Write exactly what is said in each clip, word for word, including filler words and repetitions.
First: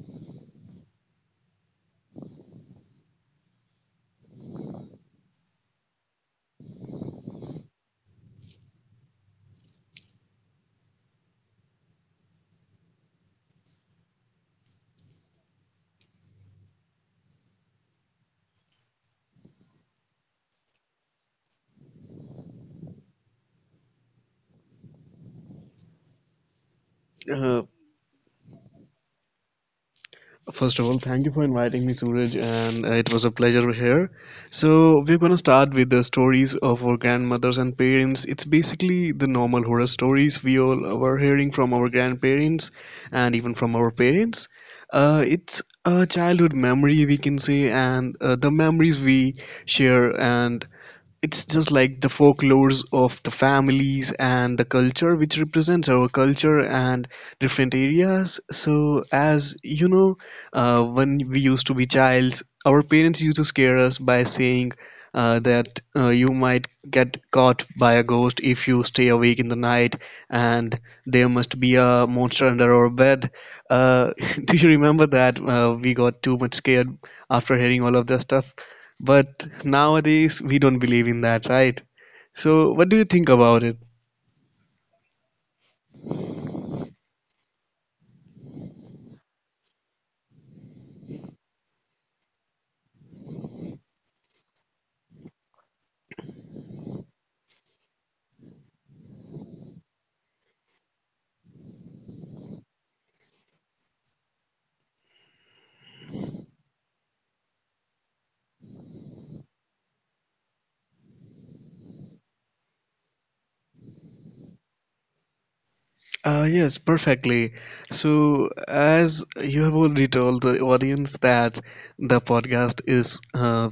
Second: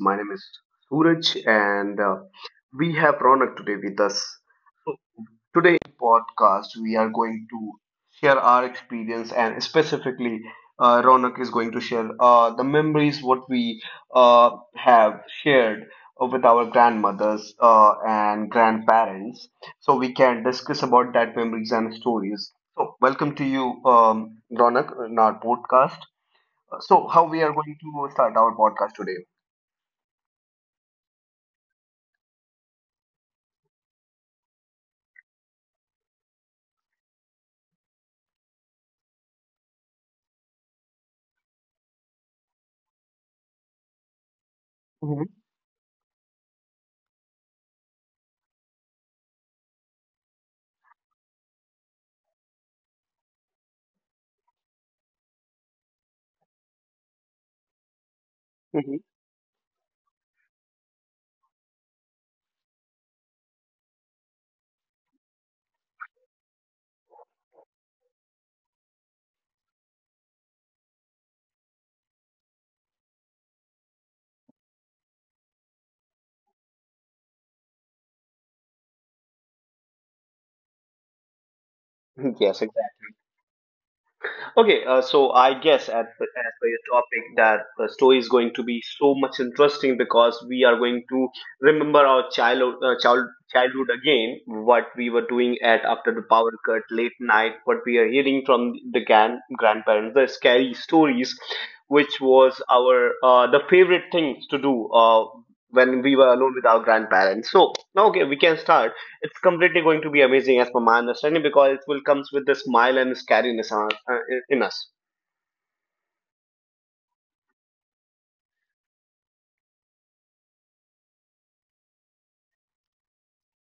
My name is Suraj, and uh, we have Ronak today with us. So today in podcast, we are going to share our experience, and specifically, uh, Ronak is going to share uh, the memories what we uh, have shared uh, with our grandmothers uh, and grandparents, so we can discuss about that memories and stories. So welcome to you, um, Ronak, in our podcast. So, how we are Uh, going to start our podcast today? First of all, thank you for inviting me, Suraj, and uh, it was a pleasure here. So, we're gonna start with the stories of our grandmothers and parents. It's basically the normal horror stories we all were hearing from our grandparents and even from our parents. Uh, hmm It's a childhood memory, we can say, and uh, the memories we share, and it's just like the folklores of the families and the culture which represents our culture and different areas. hmm So as you know, uh, when we used to be childs, our parents used to scare us by saying uh, that uh, you might get caught by a ghost if you stay awake in the night, and there must be a monster under our bed. uh, do you remember that uh, we got too much scared after hearing all of that stuff, but nowadays we don't believe in that, right? Yes, So, what do you exactly. think about it? Okay, uh, so I guess as per, as per your topic that the story is going to be so much interesting because we are going to remember our childhood, uh, child, childhood again, what we were doing at after the power cut, late night, what we are hearing from the grand, grandparents, the scary stories, which was our uh, the favorite things to do uh, when we were alone with our grandparents. So, okay, we can start. It's completely going to be amazing as per my understanding because it will comes with the smile and scariness on- uh, in in us. Uh, yes, perfectly. So, as you have already told the audience that the podcast is uh,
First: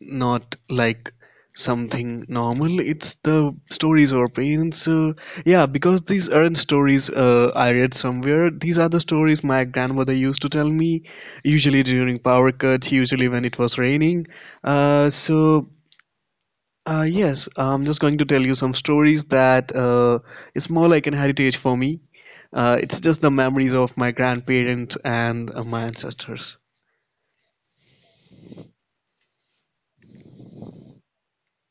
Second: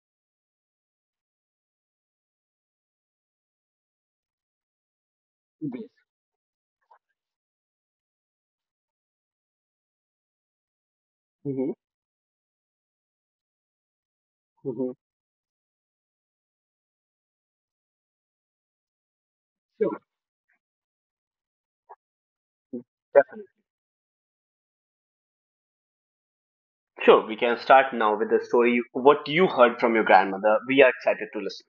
not like something normal, it's the stories of our parents. So, yeah, Mm-hmm. because these aren't stories uh, I read somewhere, these are the stories my grandmother used to tell me, Mm-hmm. usually during power cuts, usually when it was raining. Uh, so, Uh, yes, I'm just going to tell you some stories that Sure. uh, it's more like an heritage for me. Uh, it's just the Definitely. memories of my grandparents and uh, my ancestors. Sure, we can start now with the story. What you heard from your grandmother. We are excited to listen.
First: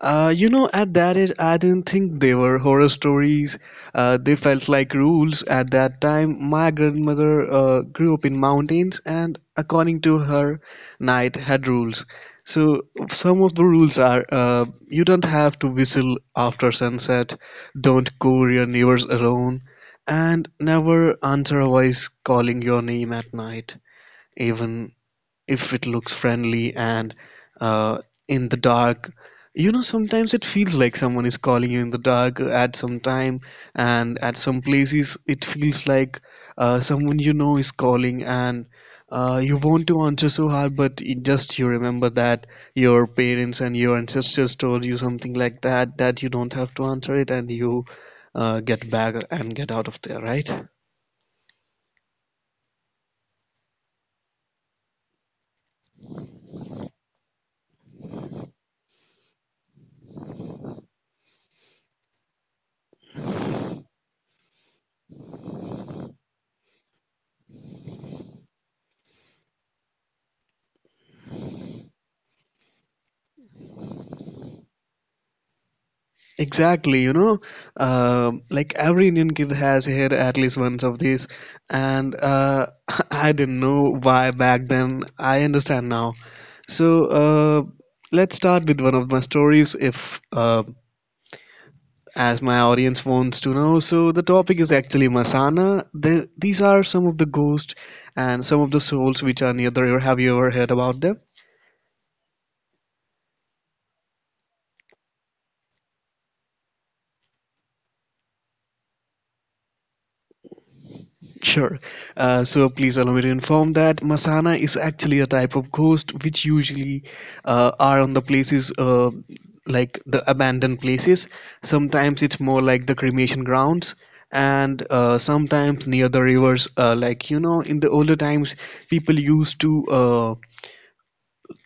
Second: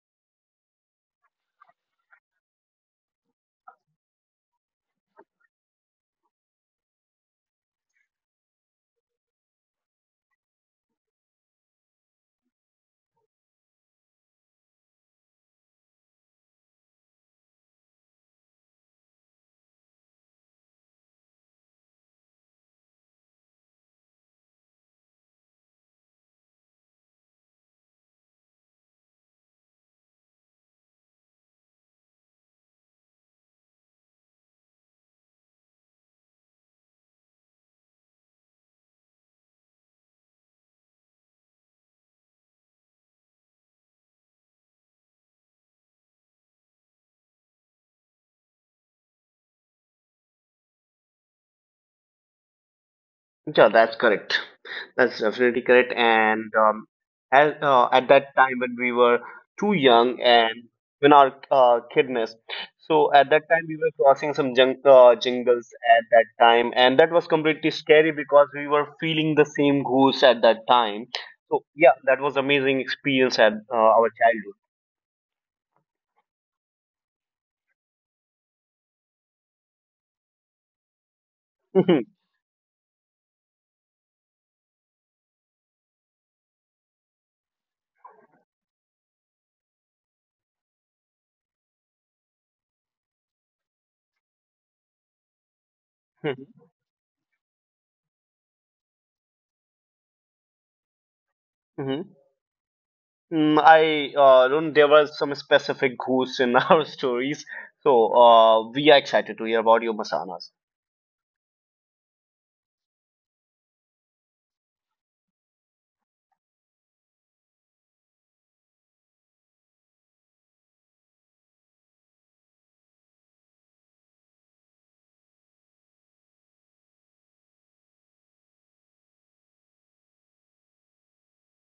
Uh, you know, at that age, I didn't think they were horror stories. Uh, they felt like rules at that time. My grandmother uh, grew up in mountains, and according to her, night had rules. So some of the rules are: uh, you don't have to whistle after sunset, don't call your neighbors alone, and never answer a voice calling your name at night, even if it looks friendly and uh, in the dark. You know, sometimes it feels like someone is calling you in the dark at some time, and at some places it feels like uh, someone you know is calling, and uh, you want to answer so hard, but it just you remember that your parents and your ancestors told you something like that, that you don't have to answer it, and you uh, get back and get out of there, right? Yeah, that's correct. That's definitely correct. And um, as, uh, at that time when we were too young and when our uh, kidness, so at that time we were crossing some jung uh, jungles at that time, and that was completely scary because we were feeling the same goose at that time. So yeah, that was amazing experience at uh, our Exactly, you know, Um like every Indian kid has had at least once of these, childhood. and uh, I didn't know why back then. I understand now. So uh, let's start with one of my stories, if uh, as my audience wants to know. So the topic is actually Masana. The, these are some of the ghosts and some of the souls which are near the river. Have you ever heard about them? hmm Mm, I uh, don't. There were some specific ghosts in our stories, so uh, we are excited to hear about your masanas. Sure. Uh, so please allow me to inform that Masana is actually a type of ghost which usually uh, are on the places uh, like the abandoned places. Sometimes it's more like the cremation grounds, and uh, sometimes near the rivers. Uh, like you know, in the older times, people used to uh,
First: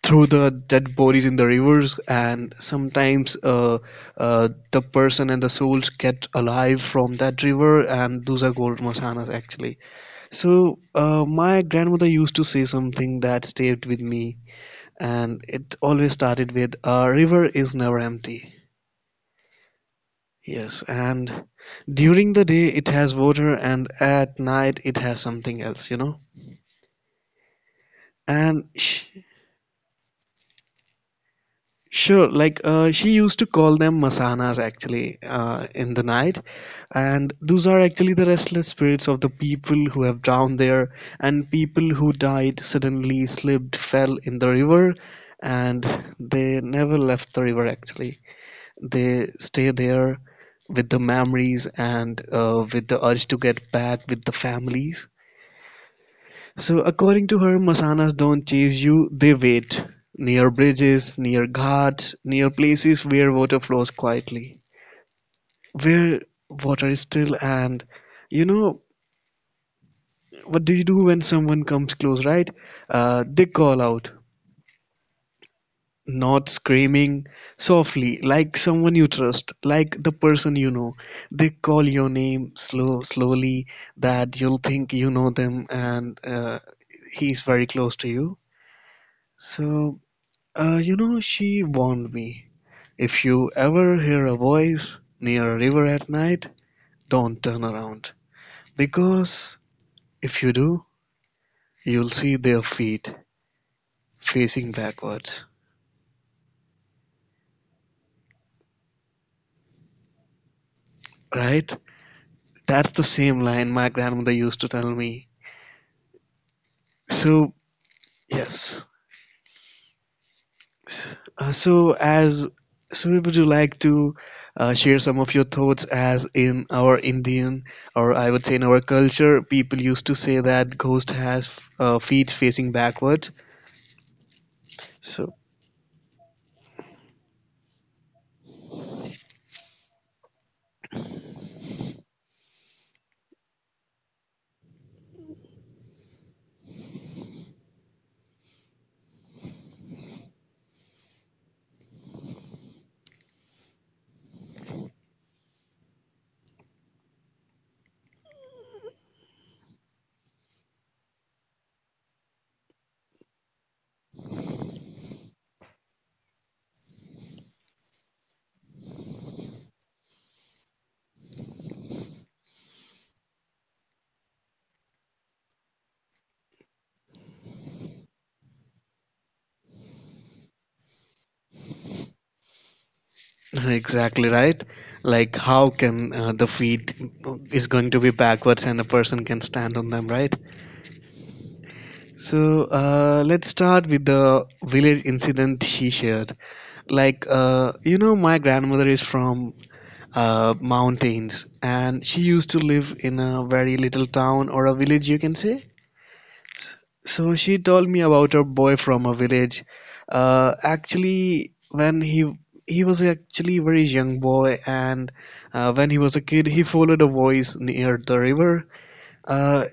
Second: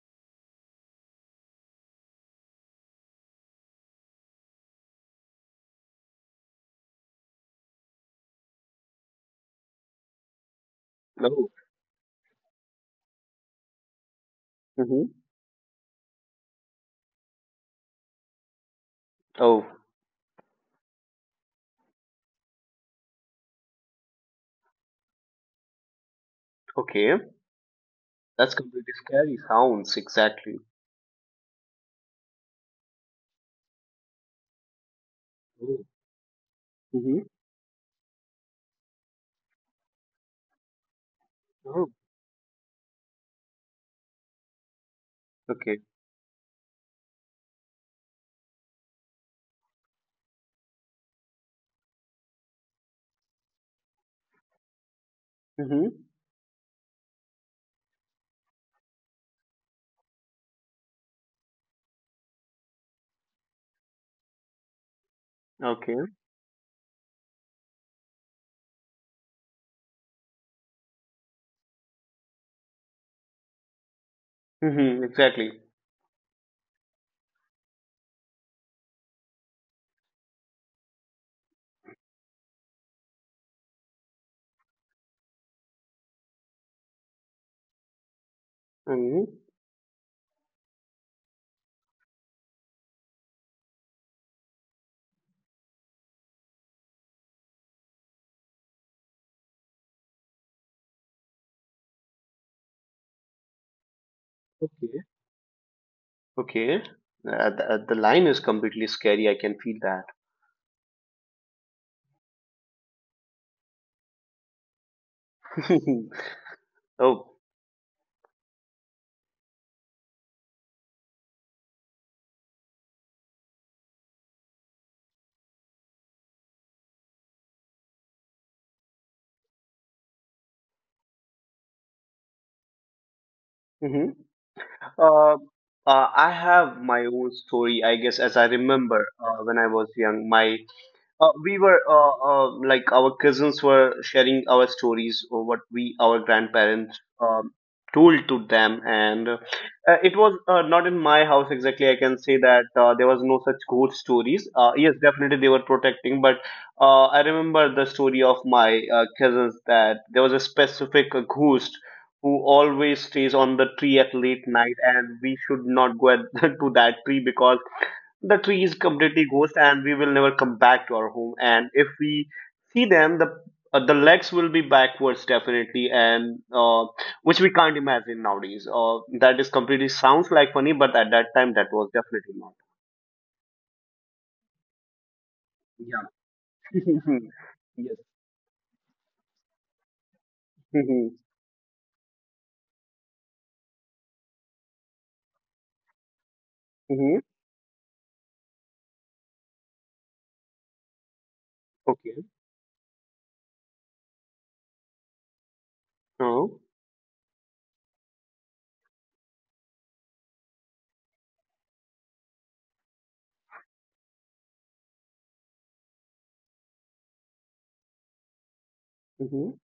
throw the dead bodies in the rivers, and sometimes uh, uh, the person and the souls get alive from that river, and those are called Masanas actually. So, uh, No. my grandmother used to say something that stayed with me, Mm-hmm. and it always started with, A river is never empty. Oh, Yes, and during the day it has water, and at night it has something else, you know? okay. That's And completely sh scary. Sounds exactly. Sure, like uh, she used to call them masanas actually uh, Oh. in the night, Mm-hmm. and those are actually the restless spirits of the people who have drowned there, and Oh. people who died suddenly slipped, fell in the river, Okay. and they never left the river actually. They stay there with the memories and uh, with the urge to get back with the families. Mm-hmm. So according to her, masanas don't chase you, they wait. Near bridges, near ghats, near places where water flows quietly. Okay. Where water is still and, you know, what do you do when someone comes close, right? Uh, they call out, Mm-hmm. Exactly. not screaming, softly, like someone you trust, like the person you know. They call your name slow, slowly, that you'll think you know them and uh, he's very close to you. Mm-hmm. So Uh, you know, she warned me. If you ever hear a voice near a river at night, don't turn around. Because if you do, you'll see their feet facing Okay. backwards. Okay. Uh, the, the line is completely scary. I can feel that. Right? That's the same line my grandmother used to tell me. Oh. So, yes. S- Uh, so, as so, would you like to uh, share some of your thoughts? As in our Indian, or I would say in our culture, people used to say that ghost has uh, feet facing backward. Mm-hmm. Uh, So uh, I have my own story, I guess, as I remember uh, when I was young. My uh, we were uh, uh, like our cousins were sharing our stories or what we our grandparents um, told to them and uh, it was uh, not in my house exactly. I can say that uh, there was no such ghost stories. Uh, yes, definitely they were protecting, but uh, I remember the story of my uh, cousins that there was a specific uh, ghost who always stays on the tree at late night, and we should not go at, to that tree because the tree is completely ghost and we will never come back to our home, and if we see them the uh, the legs will be backwards, definitely, and uh, which we can't imagine nowadays. Uh, that is completely sounds like funny, but at that time that was definitely not. exactly right. Like how can uh, the Yeah. feet is going Yes. to be backwards and a person can stand on them, right? Mm-hmm. So uh, let's start with the village incident she shared. Mm-hmm. Like uh, you know, my grandmother is from uh, mountains, and she Okay. used to live in a very little town or a village, you can say. Oh. So she told me about a boy from a village. Uh, actually, when he he was actually a very young boy, and uh, when he was a kid, he followed a voice near the river. Mm-hmm. Uh,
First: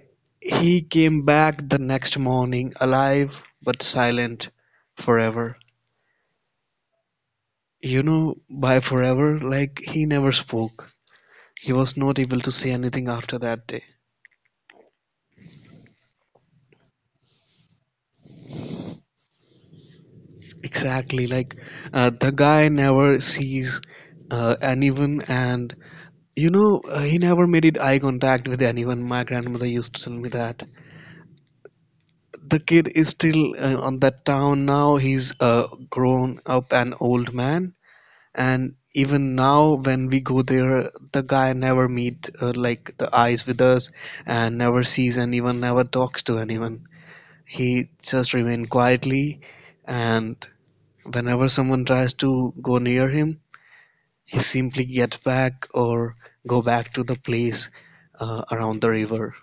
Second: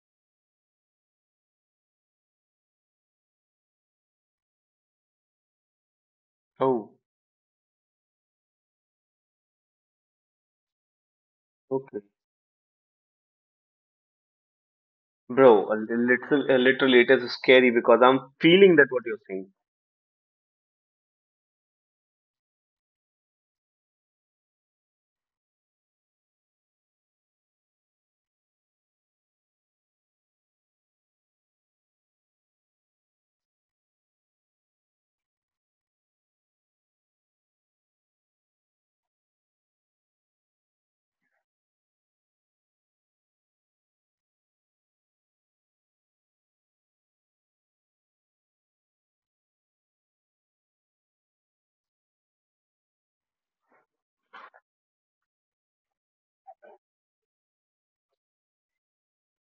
he came back the next morning, alive but silent, forever. Oh. You know, by forever, like he never spoke. He was Okay. not able to say anything after that day. Bro, a li- little a little it is scary because I'm feeling that what you're saying. Exactly, like uh, the guy never sees uh, anyone, and you know, uh, he never made it eye contact with anyone. My grandmother used to tell me that the kid is still uh, on that town now. He's uh, grown up an old man, and even now when we go there, the guy never meet uh, like the eyes with us, and never sees anyone, never talks to anyone. He just remain quietly, and whenever someone tries to go near him, he simply get back or go back to the place uh, around the river.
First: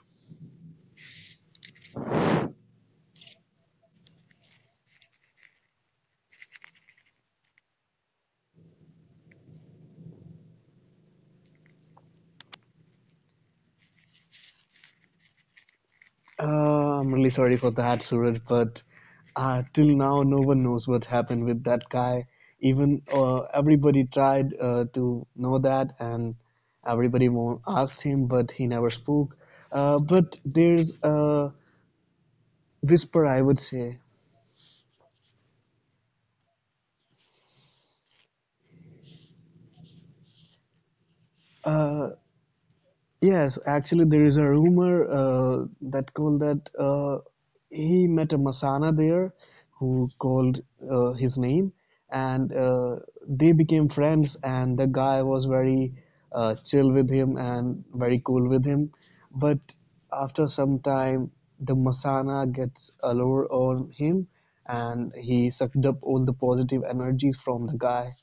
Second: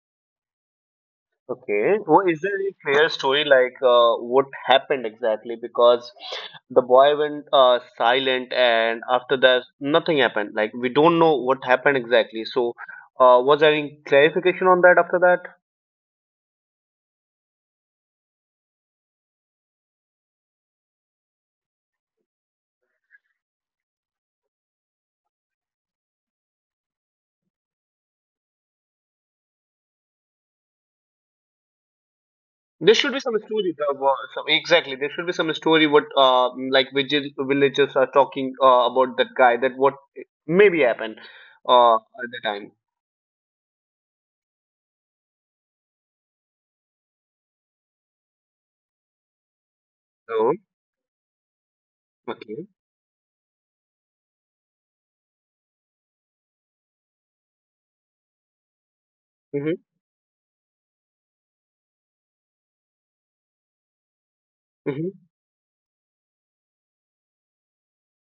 Okay. Well, is there any clear story like uh, what happened exactly? Because the boy went uh, silent, and after that, nothing happened. Like we don't know what happened exactly. So, uh, was there any clarification on that after that? Uh, I'm really sorry for that, Suraj, but uh, till now, no one knows what happened with that guy. Even uh, everybody tried uh, to know that, and everybody mo- asked him, but he never spoke. Uh, but there's a There should be whisper, some I would story. The, say. Wo- some, exactly. There should be some story. What uh, like village, villagers are talking uh, about that guy. That what maybe happened uh, Uh, at the time. Yes, actually, there is a rumor uh, that called that uh, he met a Masana there who So called uh, his name, and okay. uh, they became friends. And the guy was very uh, chill with him and very cool with him. Mm-hmm. But after some time, the Masana gets a lure on him, Mm-hmm. and he sucked up all the positive energies from the guy.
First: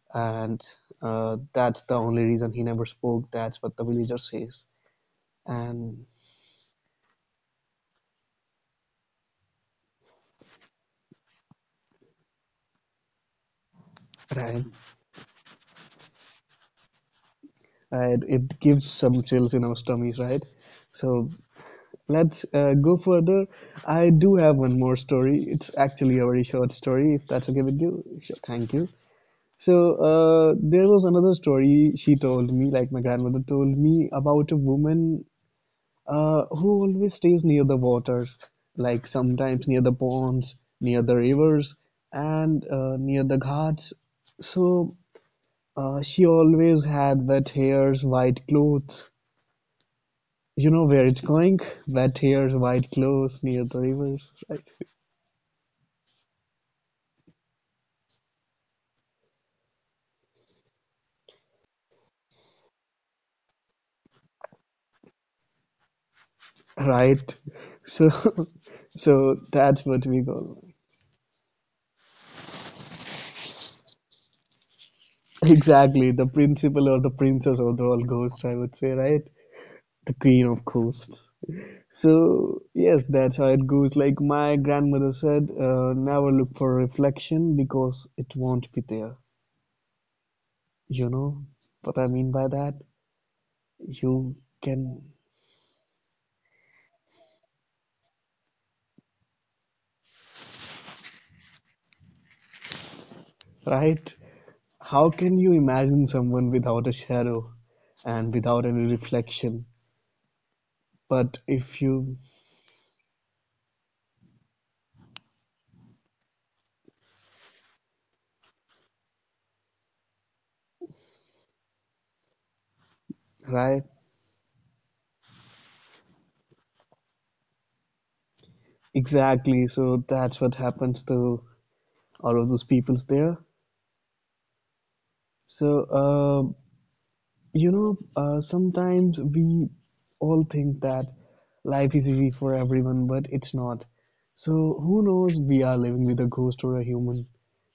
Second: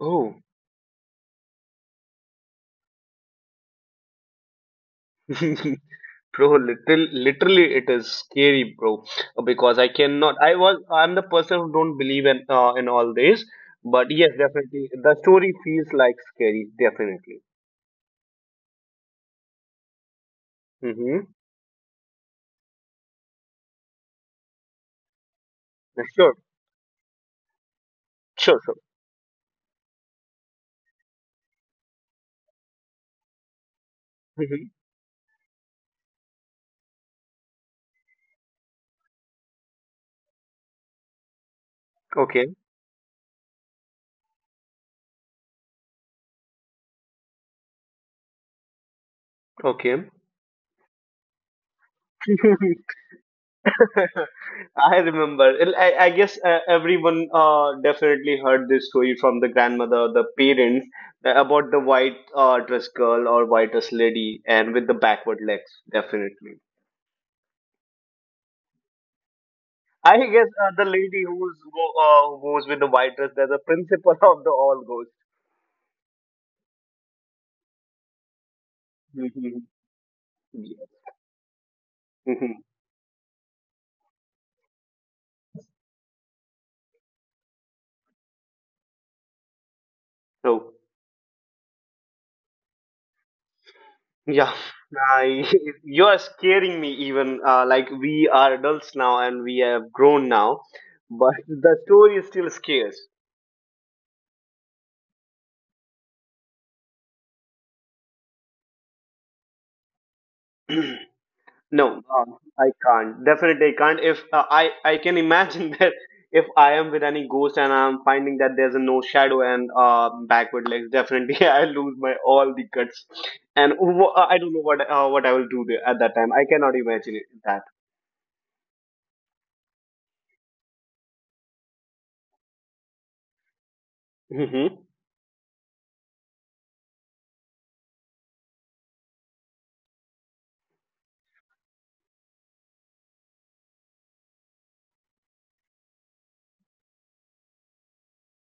Oh. And uh, that's the only reason he never spoke. That's what the villager says. And Bro, literally, literally, it is scary, bro. Because I cannot. I was. I'm the person who don't believe in uh, in all this. But yes, right, definitely, the story feels like scary. Definitely. right. It gives some chills in our tummies, right? Mm-hmm. So let's uh, go further. I do have one more story. It's actually a Sure. very short story, if that's okay with you. Sure, Sure. thank Sure. you. So uh, there was another story she told me, like my grandmother told me about a Mm-hmm. woman uh, who always stays near the water, like sometimes near the ponds, near the rivers, Okay. and uh, near the ghats. So Uh, she always had wet hairs, white clothes. Okay. You know where it's going? Wet hairs, white clothes near the river, right? I remember. Well, I, I guess uh, everyone uh, definitely heard this story from the grandmother, the parents, uh, about the white uh, dress girl or white dress lady, and with the backward legs. Definitely. Right. So, so that's I what we guess uh, call the lady who's go- uh, who goes with the white dress, there's a principal of the all ghosts. exactly the principal or the princess or the all ghost, I would say, right? Mhm. The queen Yeah. of ghosts. So, Mhm. yes, that's how it goes. Like my grandmother said, uh, never look for reflection because it won't be there. So You know what I mean by that? yeah, You can, I, you are scaring me. Even uh, like we are adults now and we have grown now, but the story still scares. right? How can you imagine someone without a shadow and without any reflection? But No, if um, you, I can't. Definitely, I can't. If uh, I, I can imagine that if I am with any ghost and I'm finding that there's a no shadow and uh, backward legs, definitely I lose my all the guts, and wh- uh, I right? don't know what uh, what I will do there at that time. I cannot imagine it, that. Exactly. So that's what happens to all of those peoples there. Hmm. So, uh, you know, uh, sometimes we all think that life is easy for everyone, but it's not. So, who knows? We are living with a ghost or a human.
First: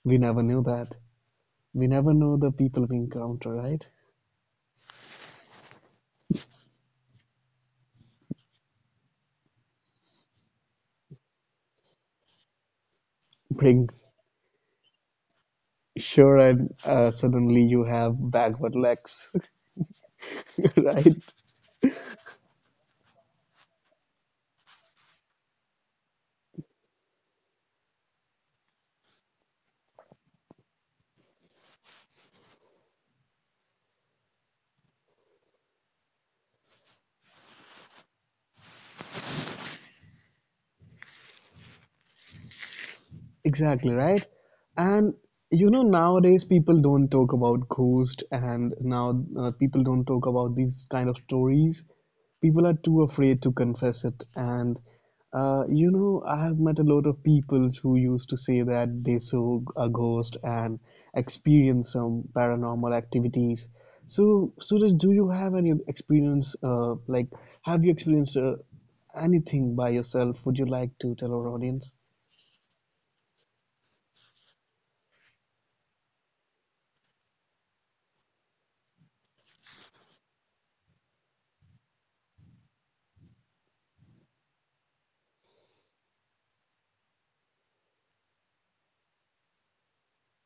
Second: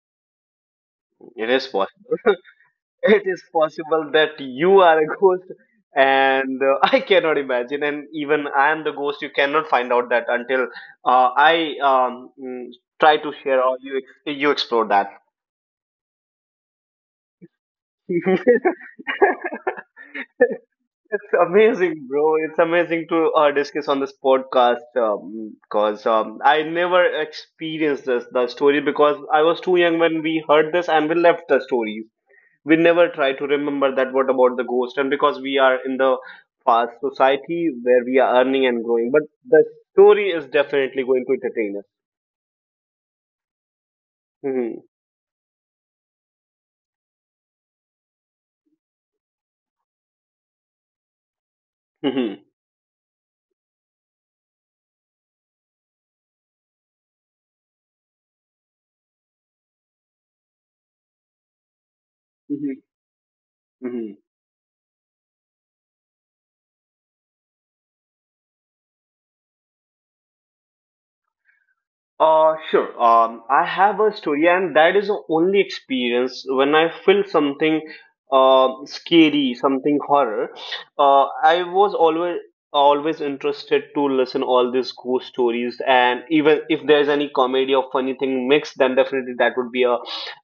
We never knew that. It is We possible. never know the people we It is encounter, right? possible that you are a ghost, and uh, I cannot imagine. And even I am the ghost. You cannot find out that until uh, I um, mm, try to share or Bring you ex- you explore that. Sure, and uh, suddenly you have It's backward legs, right? amazing, bro. It's amazing to uh, discuss on this podcast because um, 'cause, um, I never experienced this the story because I was too young when we heard this and we left the stories. We never try to remember that what about the ghost, and because we are in the fast society where we are earning and growing, but the story is definitely going to entertain us. Exactly, right? Hmm. And you know, nowadays people don't talk about ghost, and now uh, people don't talk about these kind of stories. Hmm. People are too afraid to confess it. And uh, you know, I have met a lot of people who used to say that they saw a ghost and experienced some Hmm. paranormal activities. Hmm. So, Suraj, do you have any experience? Uh, like, have you experienced uh, anything by yourself? Would you like to tell our audience? Uh, sure. Um, I have a story, and that is the only experience when I feel something uh, scary, something horror. Uh, I was always always interested to listen all these ghost stories, and even if there's any comedy or funny thing mixed, then definitely that would be a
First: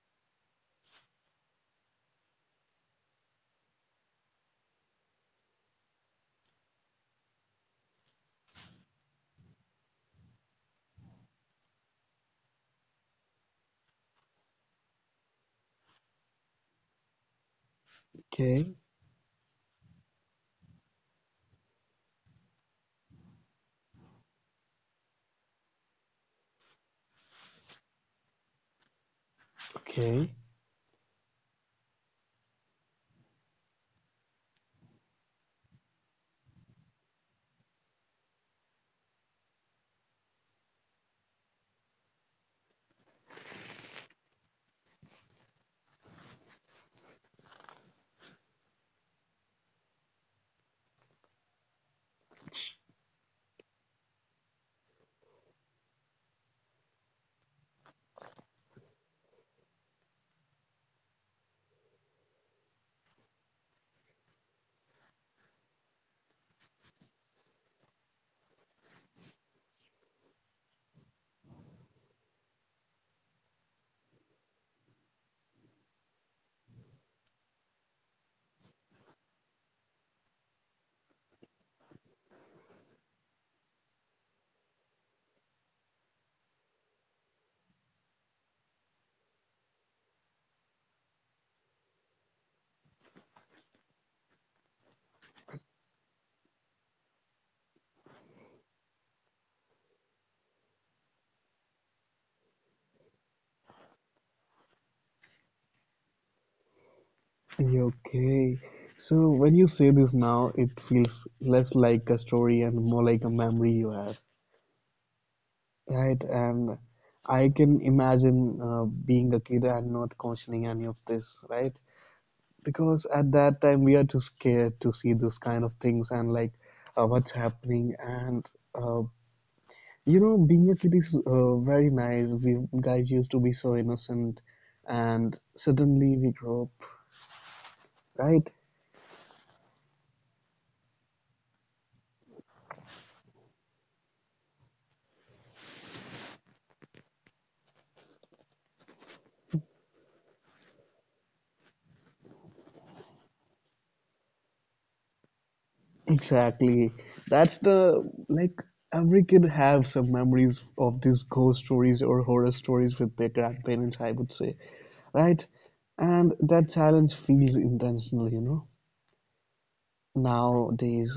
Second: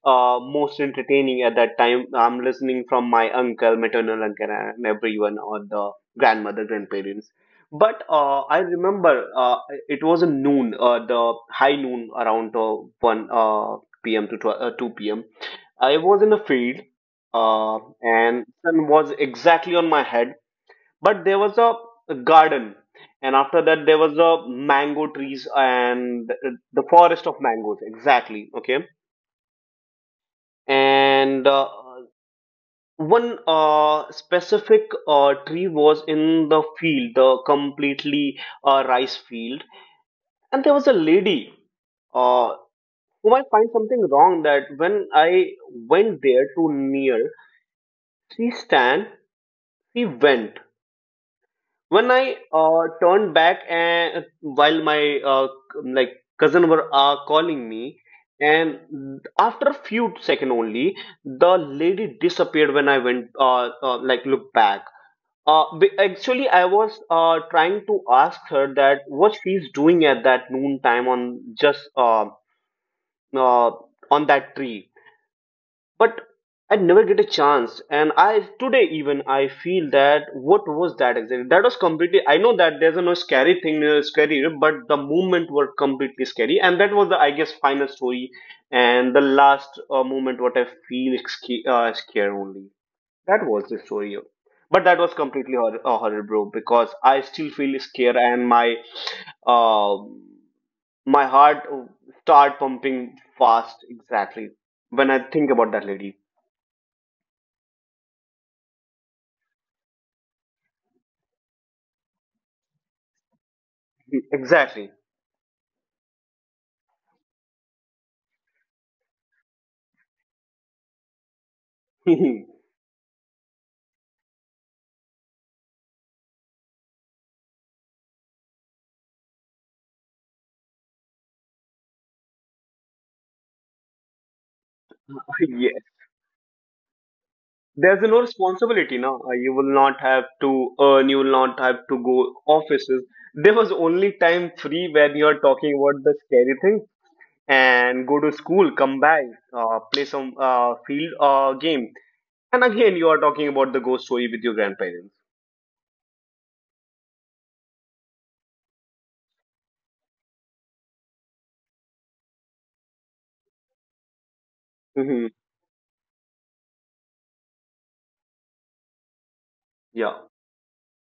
uh, most entertaining at that time. I'm listening from my uncle, maternal uncle, and everyone or the grandmother, grandparents, but uh, I remember uh, it was a noon, uh, the high noon around uh, one p m to twelve, uh, two p m. I was in a field uh, and Okay. sun was exactly on my head, but there was a, a garden, and after that there was a mango trees and the forest of mangoes, exactly, okay. Okay, And uh, one uh, specific uh, tree was in the field, the completely uh, rice field, and there was a lady uh, whom I find something wrong that when I went there to near, she stand, she went. When I uh, turned back and while my uh, like cousin were uh, calling me, and after a few second only, the lady disappeared when I went uh, uh, like look back. Uh, b- actually, I was uh, trying to ask her that what she's doing at that noon time on just uh. uh, on that tree, but I never get a chance, and I today even I feel that what was that exactly. That was completely, I know that there's a no scary thing uh, scary, but the movement were completely scary, and that was the, I guess, final story and the last uh, moment what I feel sca- uh, scare only. That was the story, but that was completely horror, uh, horror, bro, because I still feel scared, and my um my heart start pumping fast exactly when I think about that lady. okay. So when you say this now, it feels less like a story and more like a memory you have, Exactly. right? And I can imagine uh, being a kid and not questioning any of this, right? Yes. Because at that time we are too scared to see this kind of things and like uh, what's happening. And uh, you know, being a kid is uh, very nice. We guys used to be so innocent, and suddenly we grow up, There's no right? responsibility now. You will not have to earn, you will not have to go offices. There was only time free when you're talking about the scary thing, and go to school, come back, uh, play some uh, field uh, game, and again you are talking about the ghost story with your grandparents. Exactly. That's the like every kid have some memories of these ghost stories or horror stories with their grandparents, I would say, Hmm. right? And that silence feels intentional, you know, Yeah, nowadays.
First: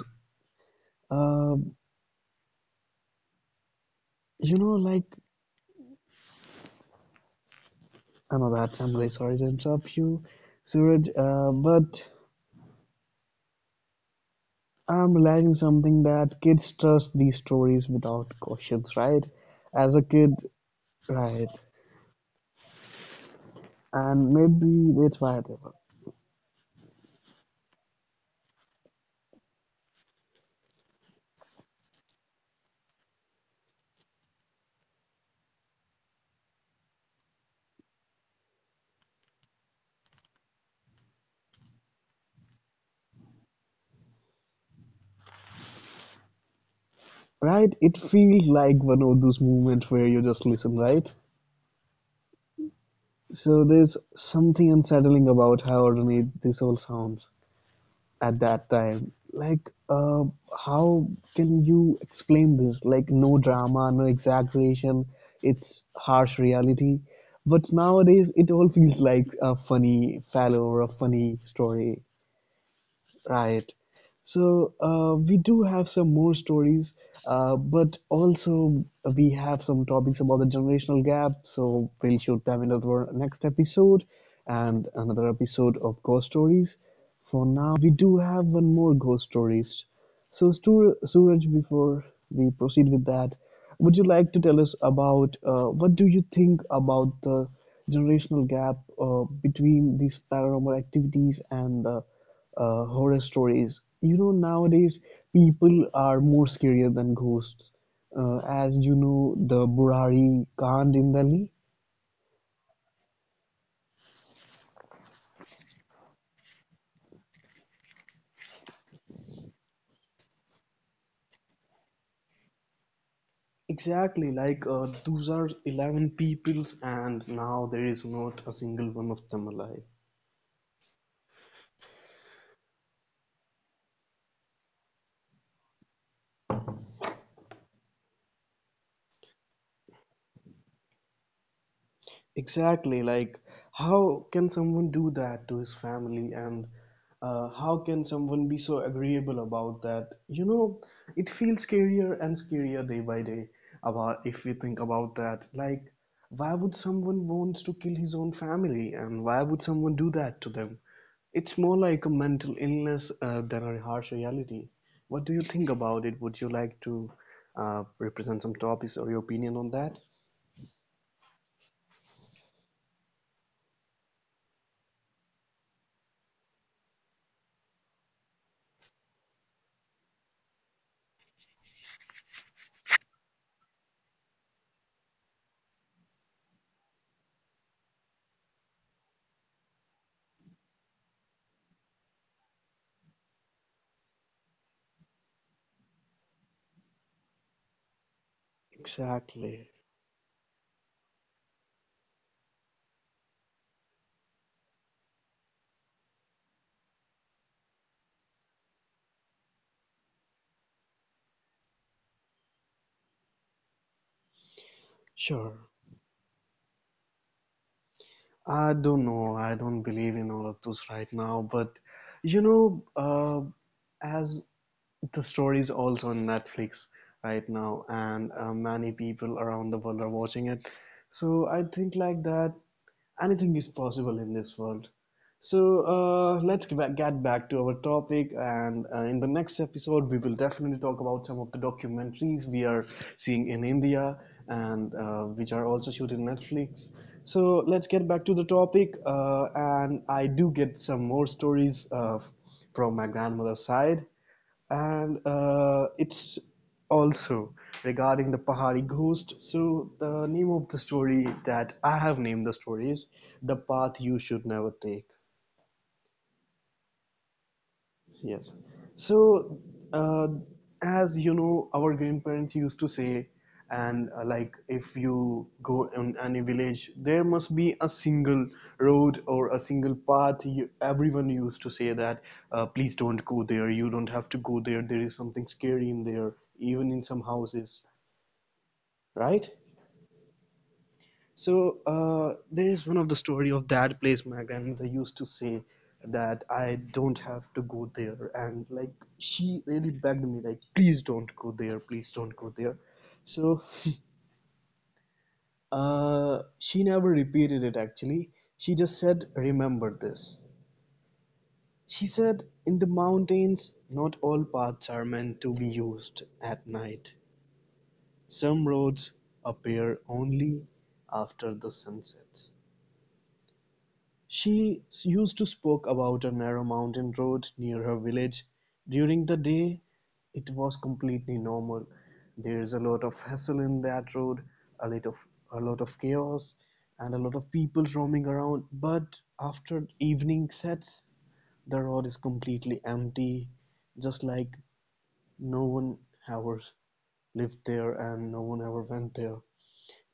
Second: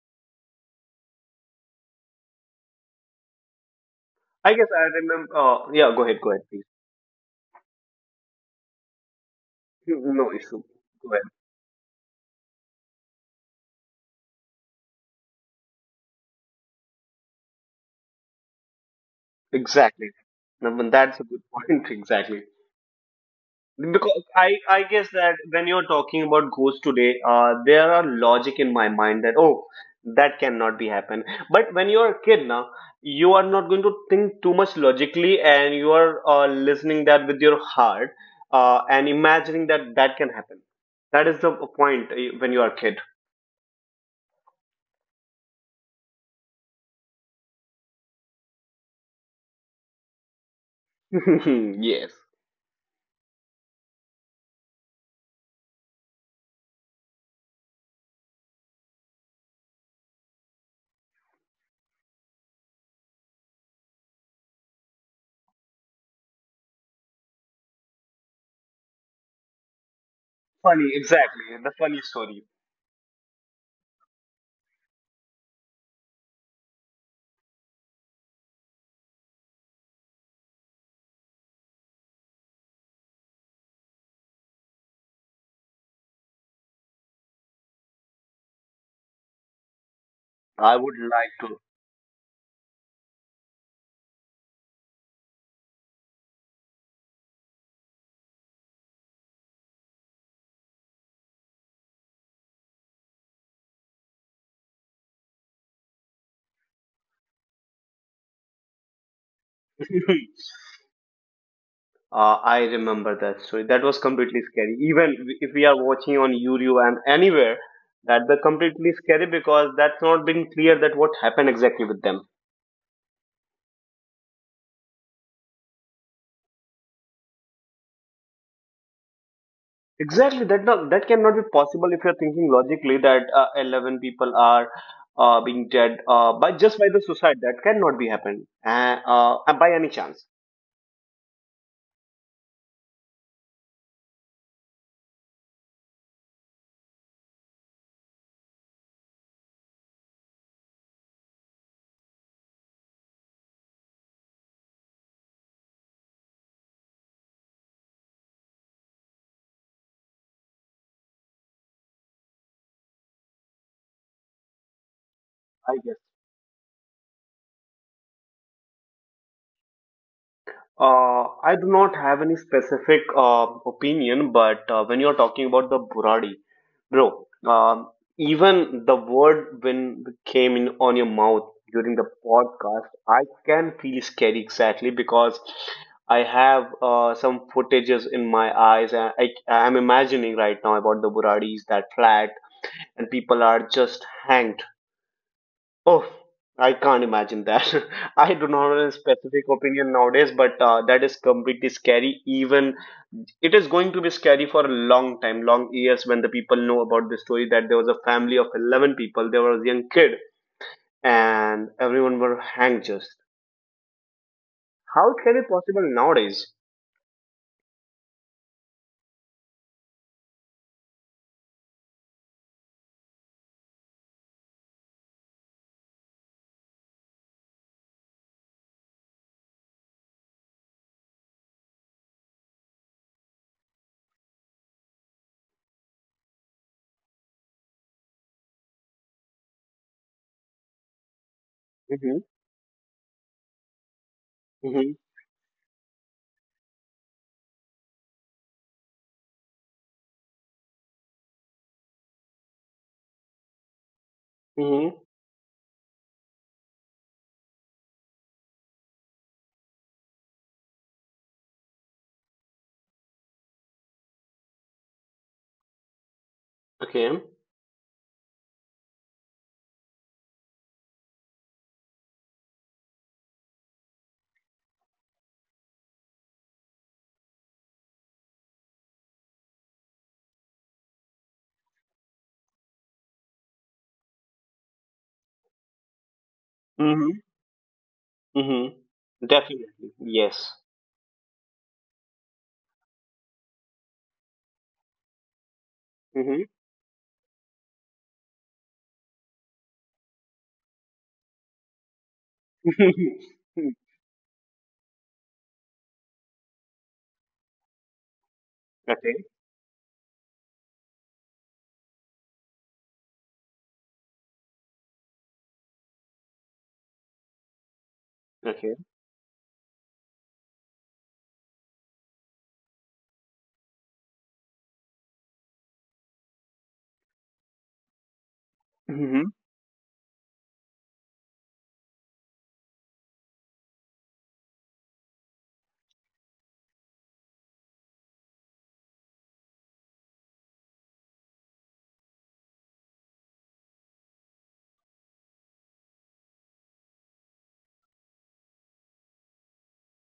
Um, i you guess know, i like remember uh, yeah, go ahead, go ahead, please. I know that I'm really sorry to interrupt you, No issue. Suraj, Go ahead. uh, but I'm realizing something that kids trust these stories without questions, right? As a Exactly. kid, Naman, that's a good right? point. Exactly. Because And I, I maybe guess that's that why they when were. you're talking about ghosts today, uh, there are logic in my mind that, oh, that cannot be happen. But when you're a kid now, you are not going to think too much logically, and you are uh, listening that with your heart uh, and imagining that that can happen. That is the point uh, when you are a kid. Right? It feels like one of those moments where you just listen, right? Yes. So there's something unsettling about how ornate this all sounds at that time. Like, uh, how can you explain this? Like, no drama, no exaggeration, it's harsh reality. But nowadays, it all feels like a funny fellow or Funny, a funny exactly. The funny story. story. Right. So uh, we do have some more stories, uh, but also we have some topics about the generational gap. So we'll shoot them in our next episode and another episode of ghost stories. For now, we do have one more ghost stories. So I would Stur- Suraj, like before we proceed with that, would you like to tell us about uh, what do you think about the generational gap uh, between these paranormal activities and the uh, horror stories. You know, nowadays people are more scarier than ghosts. Uh, as you know, the to. Burari Kand in Delhi. Uh, I remember that story. That was completely scary. Even if we are watching on YouTube and anywhere, that the completely scary because that's not been clear that what happened exactly with them. Exactly, like uh, those are eleven peoples, and now there is not a single one of them alive. Exactly, that not, that cannot be possible if you're thinking logically that uh, eleven people are uh, being dead uh, by just by the suicide. That cannot be happened uh, uh, by any chance. Exactly. Like, how can someone do that to his family? And uh, how can someone be so agreeable about that? You know, it feels scarier and scarier day by day about if we think about that. Like, why would someone wants to kill his own family? And why would someone do that to them? It's more like a mental illness uh, than a harsh reality. What do you think I guess. about it? Would you like to uh, represent some topics or your opinion on that? Uh, I do not have any specific uh, opinion, but uh, when you're talking about the Buradi, bro, um, even the word when came in on your mouth during the podcast, I can feel scary exactly because I have uh, some footages in my eyes, and I, I am imagining right now about the Buradis, that flat, and people are just hanged. Oh, I can't imagine that. I do not have a specific Exactly. opinion nowadays, but uh, that is completely scary. Even it is going to be scary for a long time, long years when the people know about the story that there was a family of eleven people, there was a young kid, and everyone were hanged just. How it can be Sure. possible nowadays? I don't know. I don't believe in all of those right now. But you know, uh, as the story is also on Netflix right now, and uh, many people around the world are watching it. So I think like that anything is possible in this world. So uh, let's get back get back to our topic, and uh, in the next episode, we will definitely talk about some of the Mm-hmm, documentaries we are seeing in India mm-hmm, and uh, which are also shooting Netflix. So let's get back to the topic, uh, and I do get some more stories uh, from my grandmother's side mm-hmm. and uh, it's also regarding the Pahari ghost. So the name of the story that I have named the story is "The Path You Should Never Take." Okay. Yes. So, uh, as you know, our grandparents used to say, and uh, like if you go in any village, there must be a single road or a single path. You, everyone used to say that, uh, please don't go there. You don't have to go there. There is something scary in there, even in Mm-hmm, some houses, mm-hmm. right? Definitely. Yes. So uh, there is one of the story of that place my grandmother used to say Mm-hmm. that I don't have to go there and like she really begged me like please don't go there please don't go there so uh, she never repeated it actually. She just Okay. said remember this. She said in the mountains not all paths are meant to be used at night. Some Okay. roads appear only after the sunsets. She used to spoke about a narrow mountain road near her village. During Mm-hmm. the day it was completely normal. There's a lot of hassle in that road, a lot of a lot of chaos and a lot of people roaming around, but after evening sets the road is completely empty, just like no one ever lived there and no one ever went there.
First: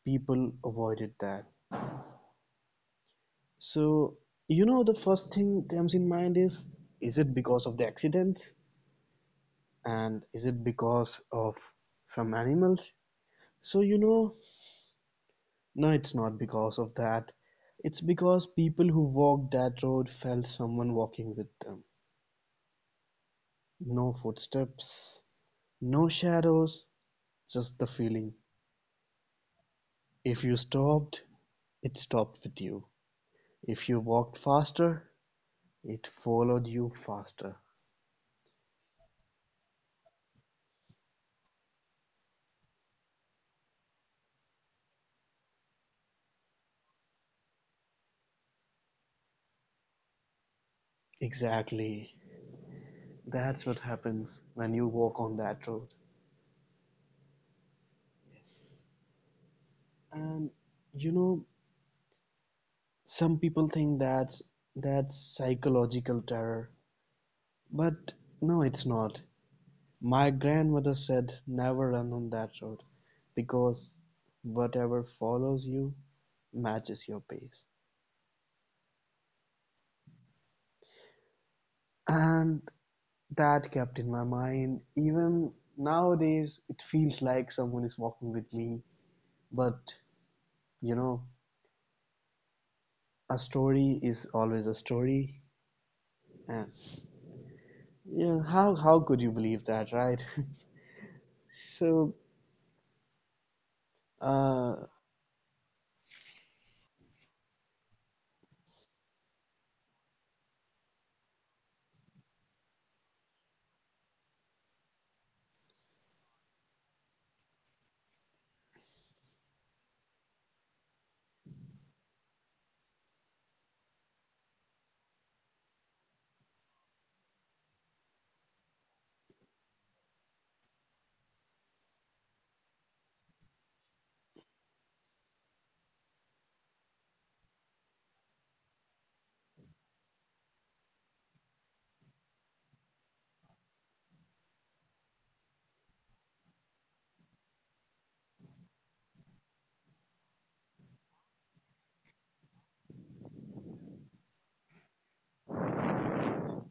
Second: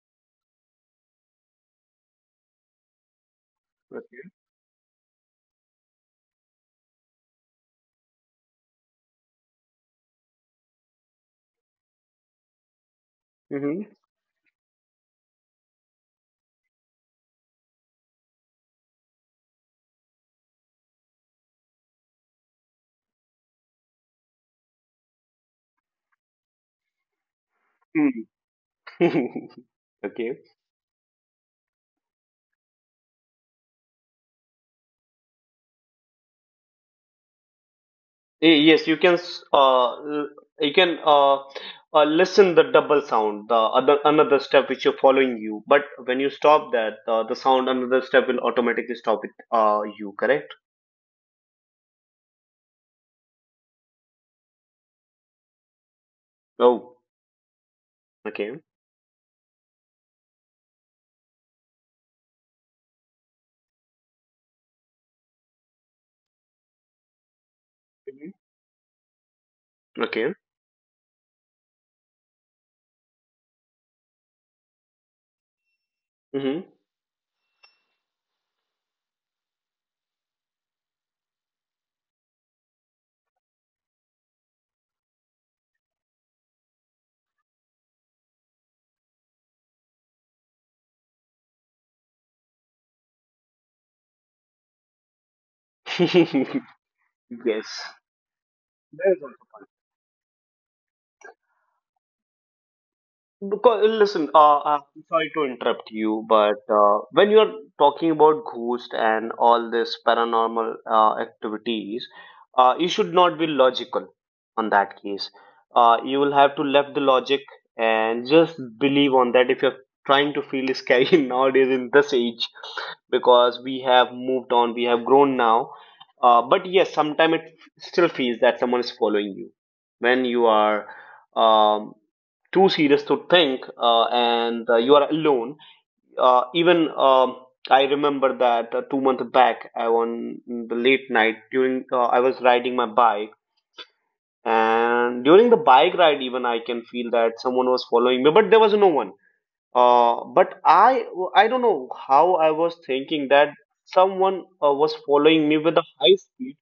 People avoided that. So, Okay. you know, the first thing comes in mind is is it because of the accidents and is it because of some animals? So, Mm-hmm, you know, no, it's not because of that. It's because people who walked that road felt someone walking with them. No footsteps, no shadows, just the feeling. mm-hmm. Okay. If you stopped, it stopped with you. If you walked faster, it followed you faster. Eh, yes, you can s- uh l- you can uh, uh listen the double sound, the other another step which you're following you, but when you stop that uh, the sound another step will automatically stop it, uh you correct? Exactly. That's what happens when you walk on that road. Oh, okay. And you know, some people think that's that's psychological terror, but Mhm. no, it's not. My Okay. grandmother said never run on that road because whatever follows you Hmm. matches your pace. And that kept in my mind. Even nowadays, it feels like someone is walking with me, but you know, a story is always a story, and Yes. Yeah, how how could That you is believe all. that, right? So, Because listen, uh, uh, uh, I'm sorry to interrupt you, but uh, when you're talking about ghost and all this paranormal uh, activities, uh, you should not be logical on that case. Uh, you will have to left the logic and just believe on that if you're trying to feel scary nowadays in this age, because we have moved on, we have grown now. Uh, but yes, sometimes it still feels that someone is following you when you are. Um, Too serious to think, uh, and uh, you are alone. Uh, even um I remember that uh, two months back, I on the late night during uh, I was riding my bike, and during the bike ride, even I can feel that someone was following me, but there was no one. Uh, but I I don't know how I was thinking that someone uh, was following me with a high speed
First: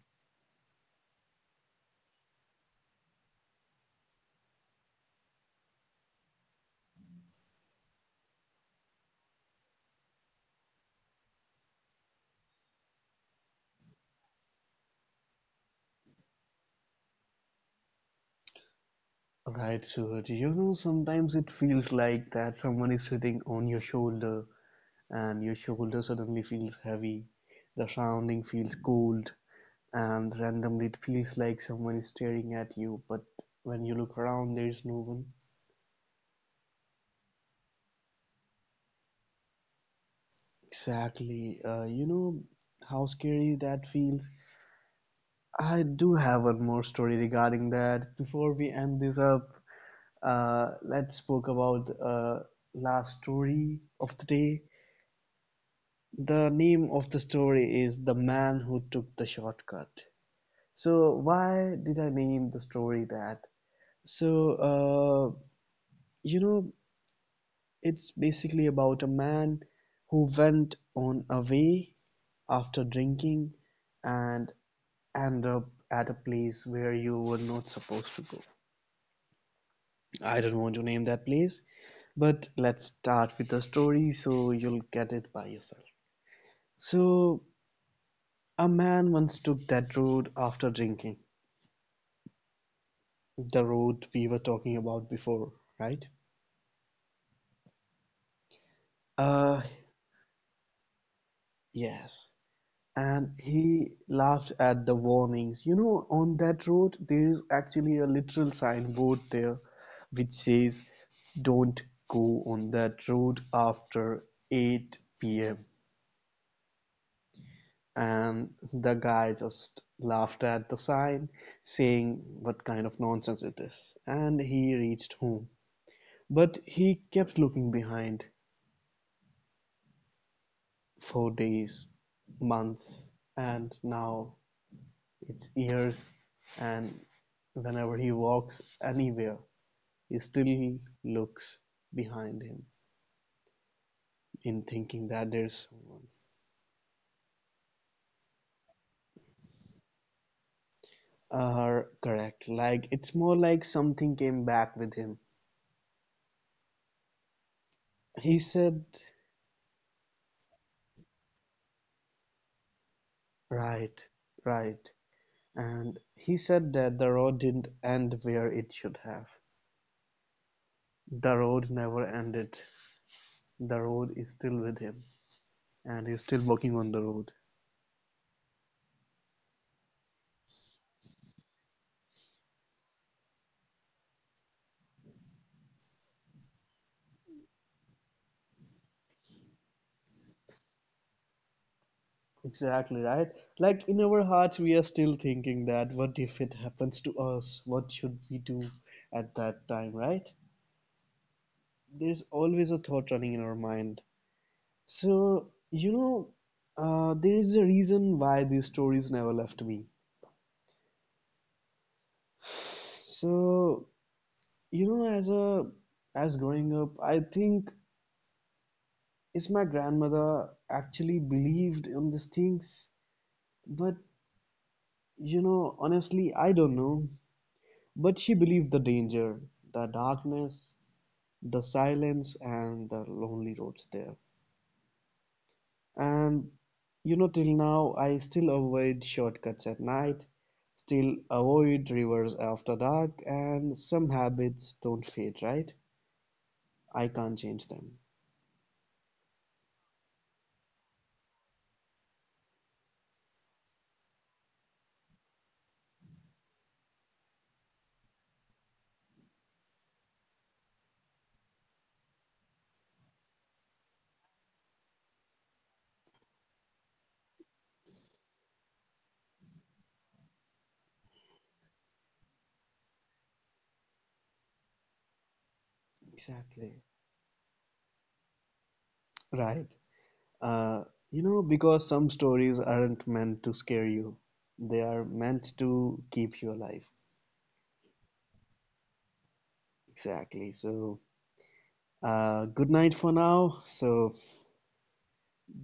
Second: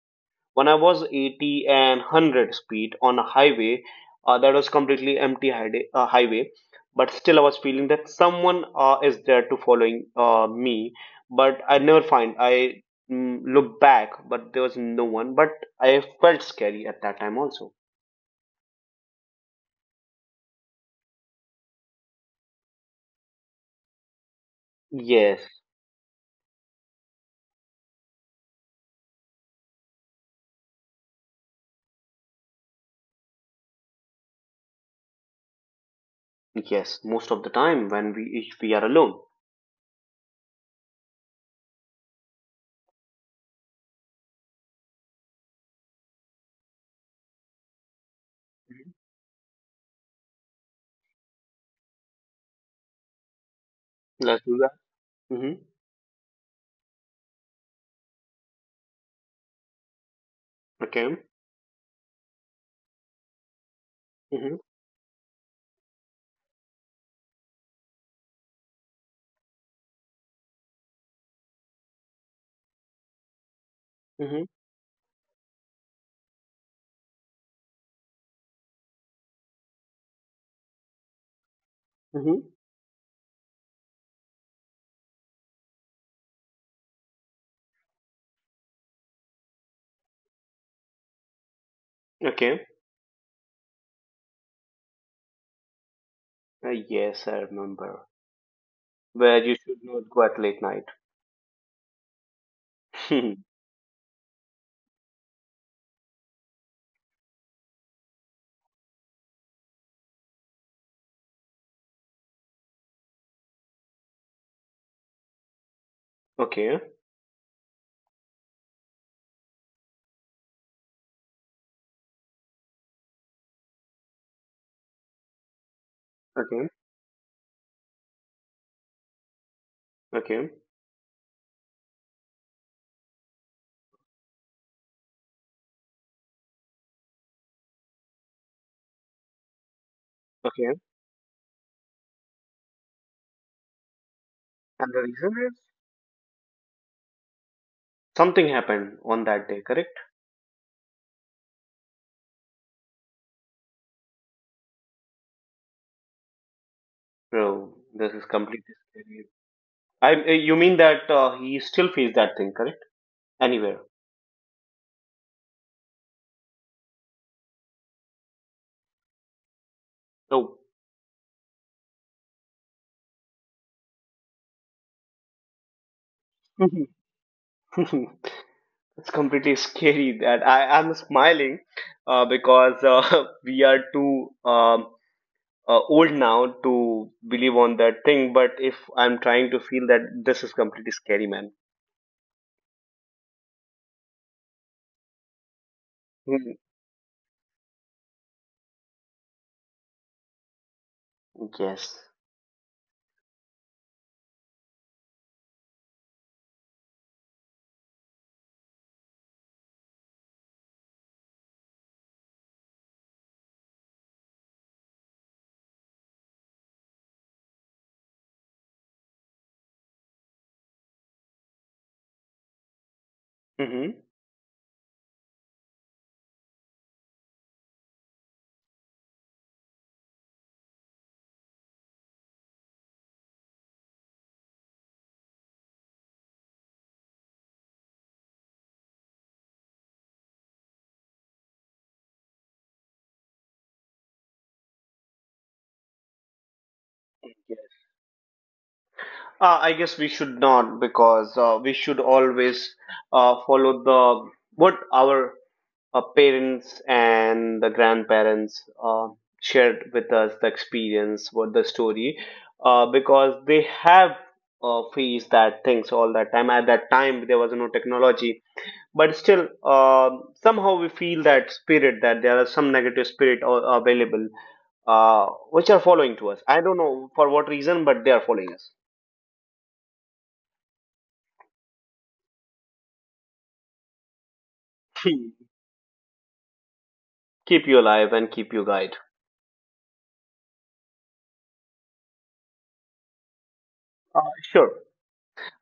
when I was eighty and a hundred speed on a highway, uh, that was completely empty hide- uh, highway, but still I was feeling that someone uh, is there to following uh, me, but I never find. I mm, look back, but there was no one, but I felt scary at that time also. right, so you know sometimes it feels like that someone is sitting on your shoulder yes and your shoulder suddenly feels heavy, the surrounding feels cold, and randomly it feels like someone is staring at you, but when you look around, there's no one. yes, most of the time when we, if we are alone. Exactly. Uh, you know how scary that feels? I do have one more story regarding that before we Mhm. end this up. Uh, let's spoke about uh, last story of the Let's do day. that. Hmm. The name of the story is "The Man Who Took the Shortcut." So Okay. why did I name the story that? So Hmm. uh, you know, it's basically about a man who went on a way after drinking Hmm. and end up at a place where you were not supposed to go. I don't want to name that place, Hmm. but let's start with the story so you'll get it by yourself. So, a man once took that road after drinking, Okay. the road we were talking about before, right? Uh, yes, I remember where you Uh, should not go at late night. yes. And he laughed at the warnings. You know, on that road, there is actually a literal signboard there which says, Don't go on that road after eight p m. Okay, And the guy just laughed at the sign, saying what kind of nonsense it is. And he reached home. But okay, he kept looking behind okay, for days, months, and now it's years. And whenever he walks anywhere, he okay. still looks behind him in And the thinking that reason is there's someone. something happened on that day, correct? Are correct. Like it's more like something came back with him. Bro, this is He completely said, scary. I, uh, you mean that uh, he still feels that thing, correct? Anywhere. Right, right. And he said that the road didn't end where it should have. No. The road never ended. The road is still with him, and he's still walking It's on the road. completely scary that I am smiling, uh, because uh, we are too um, uh, old now to believe on that thing. But if I'm trying to feel that, this is completely scary, man. Exactly, right? Like in our hearts, we are still thinking that what if it Mhm. happens to us? What should we do at that time, right? Yes. There's always a thought running in our mind. So, you know, uh, there is a reason why these stories never left me. So, you know, as a as growing up, I think is my grandmother actually believed in these things? But Mm-hmm. you know, honestly, I don't know. But she believed the danger, the darkness, the silence, and the lonely roads there. And you know, till now, I still avoid shortcuts at night, still avoid rivers after dark, and some habits don't fade, right? I can't change them. Uh, I guess we should not, because uh, we should always uh, follow the what our uh, parents and the grandparents uh, shared with us, the experience, what the story, uh, because they have uh, faced that things all that time. At that time, there was no technology, but still, uh, somehow we feel that spirit that there are some negative spirit a- available, uh, which are following to us. I don't Exactly. know for what reason, but they are following us. Right. Uh, you know, because some stories aren't meant to scare you, they are meant to keep you alive. Keep you alive and keep you guide. Exactly. So, uh, good night for now. So, Uh, sure.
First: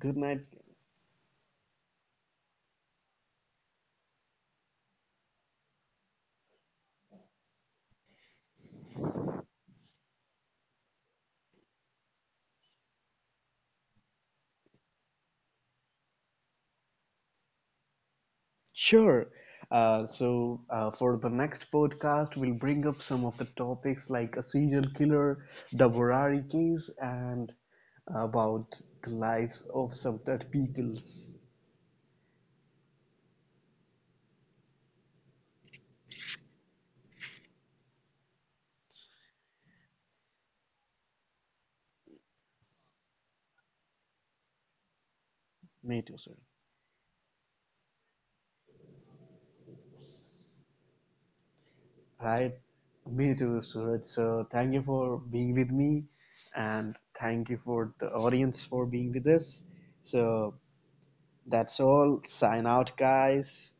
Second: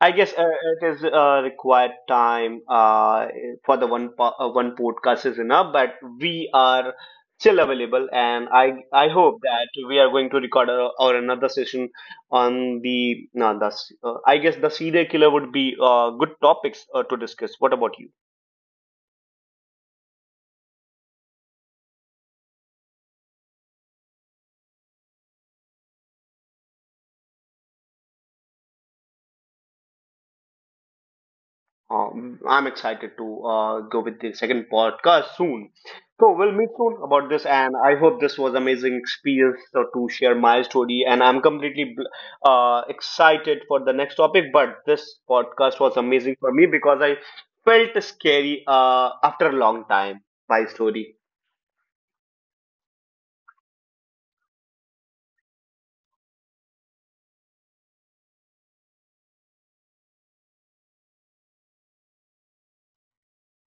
I guess night. uh, it is uh, required time uh, for the one po- uh, one podcast is enough, but we are still available, and I I hope that we are going to record our, our another session on the no, the uh, I guess the serial killer would be uh, good topics uh, to discuss. What about you? Sure. Uh, so, uh, for the next podcast, we'll bring up some of the topics like a serial killer, the Borari case, and about the lives of some dead people's. Um, I'm excited to uh, go with the second podcast soon. So we'll meet soon about this, and I hope this was amazing experience so to share my story. And I'm completely bl- uh, excited for the next topic. But this podcast was Me too, sir. amazing for me because I felt scary uh, after a long time. My story. Right. Me too, Suraj. So thank you for being with me and thank you for the audience for being with us. So that's all. Sign out, guys.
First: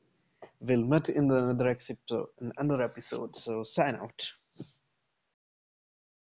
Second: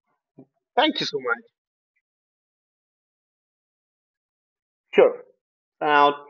We'll Thank you meet so in much. another episode, in another episode. So sign out. Sure. Now